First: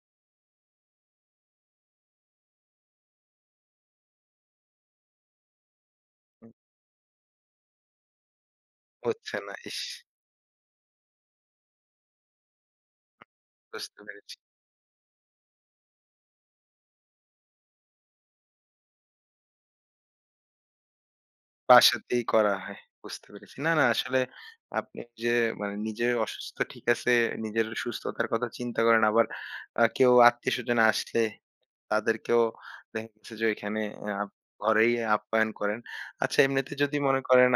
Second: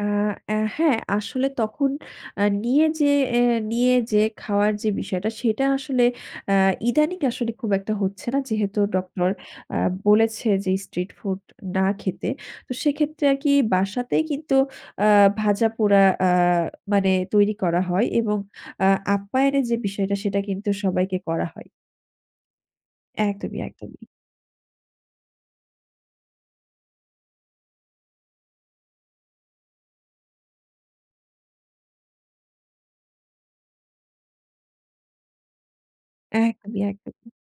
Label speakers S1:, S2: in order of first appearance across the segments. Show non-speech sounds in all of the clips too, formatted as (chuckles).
S1: আ অ্যাঁ হ্যাঁ, আসলে তখন আ নিয়ে যে এ নিয়ে যে খাওয়ার যে বিষয়টা সেটা আসলে
S2: হুম।
S1: আ ইদানিং আসলে খুব একটা হচ্ছে না যেহেতু ডক্টর
S2: হচ্ছে না,
S1: আ
S2: ইস!
S1: বলেছে যে স্ট্রিট ফুড না খেতে। তো সেক্ষেত্রে আরকি
S2: বুঝতে
S1: বাসাতেই
S2: পেরেছি।
S1: কিন্তু আ ভাজা-পোড়া আ মানে তৈরি করা হয় এবং আ আপ্যায়নের যে বিষয়টা সেটা কিন্তু সবাইকে করা হয়।
S2: বাসাতেই করা হয়। বুঝতে পেরেছি।
S1: একদমই,
S2: না, না
S1: একদমই।
S2: আসলে আপনি যে মানে নিজের অসুস্থ ঠিক আছে নিজের সুস্থতার কথা চিন্তা করেন। আবার আ কেউ আত্মীয়স্বজনে আসলে তাদেরকেও দেখা গেছে যে ওইখানে আ ঘরেই আপ্যায়ন করেন। আচ্ছা এমনিতে
S1: একদমই,
S2: যদি মনে
S1: একদমই।
S2: করেন।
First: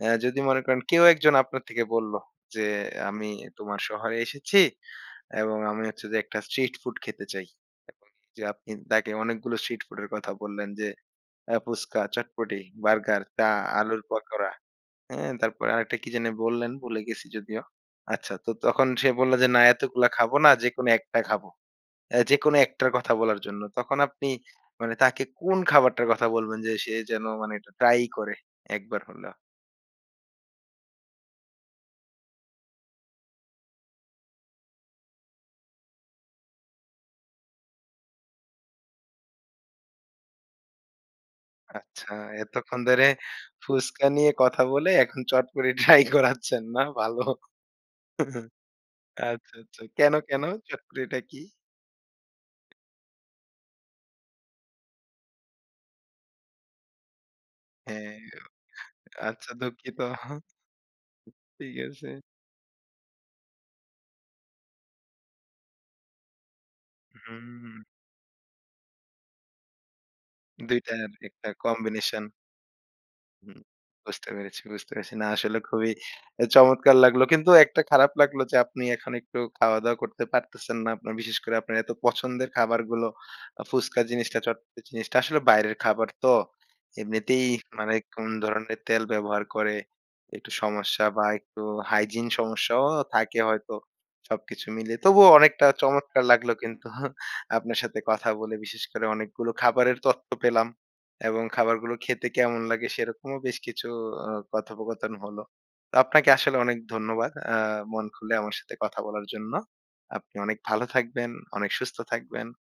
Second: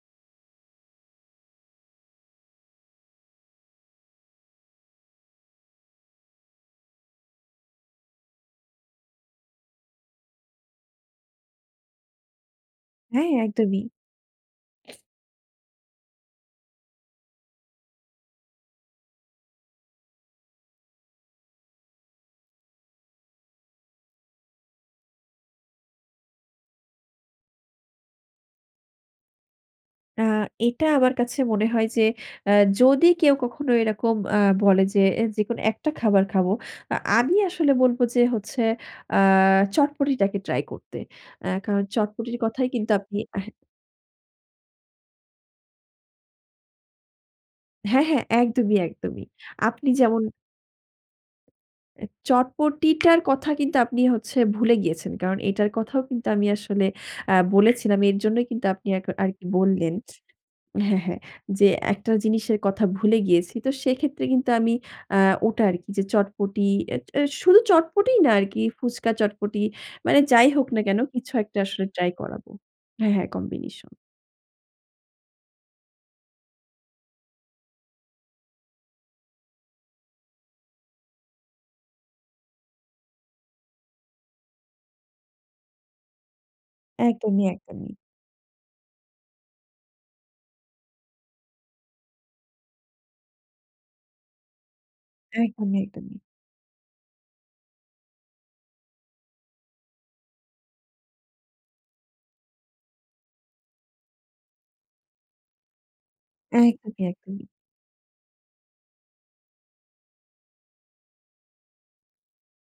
S2: অ্যাঁ যদি মনে করেন কেউ একজন আপনার থেকে বললো যে আমি তোমার শহরে এসেছি এবং আমি হচ্ছে যে একটা স্ট্রিট ফুড খেতে চাই। এবং যে আপনি তাকে অনেকগুলো স্ট্রিট ফুড এর কথা বললেন যে আ ফুচকা, চটপটি, বার্গার,
S1: হ্যাঁ,
S2: চা,
S1: একদমই।
S2: আলুর পাকোড়া হ্যাঁ? তারপরে আরেকটা কি যেন বললেন ভুলে গেছি যদিও। আচ্ছা তো তখন সে বলল যে না এতগুলা খাবো না যেকোনো একটা খাবো। অ্যাঁ যেকোনো একটার কথা বলার জন্য। তখন আপনি মানে তাকে কোন খাবারটার কথা বলবেন যে সে যেন মানে এটা ট্রাই করে, একবার হলেও।
S1: আ এটা আমার কাছে মনে হয় যে আ যদি কেউ কখনো এরকম আ বলে যে যেকোনো একটা খাবার খাবো। আ আমি আসলে বলব যে হচ্ছে আ চটপটিটাকে ট্রাই করতে। আ কারণ
S2: আচ্ছা,
S1: চটপটির কথাই
S2: এতক্ষণ
S1: কিন্তু
S2: ধরে
S1: আপনি আ
S2: ফুচকা নিয়ে কথা বলে এখন চটপটি ট্রাই করাচ্ছেন, না? ভালো।
S1: হ্যাঁ, হ্যাঁ
S2: (chuckles)
S1: একদমই, একদমই।
S2: আচ্ছা, আচ্ছা
S1: আপনি
S2: কেনো,
S1: যেমন
S2: কেনো? চটপটিটা কি?
S1: এ চটপটিটার কথা কিন্তু আপনি হচ্ছে ভুলে গিয়েছেন। কারণ এটার কথাও কিন্তু আমি আসলে আ বলেছিলাম।
S2: হ্যাঁ,
S1: এর জন্যই কিন্তু আপনি এ আরকি
S2: আচ্ছা
S1: বললেন।
S2: দুঃখিত।
S1: হ্যাঁ, হ্যাঁ যে
S2: ঠিক আছে।
S1: একটা জিনিসের কথা ভুলে গিয়েছি। তো সেক্ষেত্রে কিন্তু আমি আ ওটা আরকি যে চটপটি এ এ শুধু
S2: হুম।
S1: চটপটিই না আরকি ফুচকা, চটপটি মানে যাই হোক
S2: ২
S1: না কেনো
S2: টার
S1: কিছু
S2: একটা
S1: একটা আসলে ট্রাই
S2: কম্বিনেশন।
S1: করাবো। হ্যাঁ, হ্যাঁ
S2: হুম।
S1: কম্বিনেশন।
S2: বুঝতে পেরেছি, বুঝতে পেরেছি না আসলে খুবই আ চমৎকার লাগলো। কিন্তু একটা খারাপ লাগলো যে আপনি এখন একটু খাওয়া-দাওয়া করতে পারতেছেন না। আপনার বিশেষ করে আপনার এত পছন্দের খাবারগুলো ফুচকা জিনিসটা চটপট জিনিসটা। আসলে বাইরের খাবার তো
S1: একদমই,
S2: এমনিতেই
S1: একদমই।
S2: মানে কোন ধরনের তেল ব্যবহার করে। একটু সমস্যা বা একটু হাইজিন সমস্যাও থাকে হয়তো সবকিছু মিলিয়ে। তবুও অনেকটা
S1: একদমই, একদমই।
S2: চমৎকার লাগলো কিন্তু আপনার সাথে কথা বলে বিশেষ করে অনেকগুলো খাবারের তথ্য পেলাম। এবং খাবারগুলো খেতে কেমন লাগে সেরকমও বেশ কিছু ও কথোপকথন হলো। তো আপনাকে আসলে অনেক
S1: একদমই,
S2: ধন্যবাদ
S1: একদমই।
S2: আ মন খুলে আমার সাথে কথা বলার জন্য। আপনি অনেক ভালো থাকবেন, অনেক সুস্থ থাকবেন।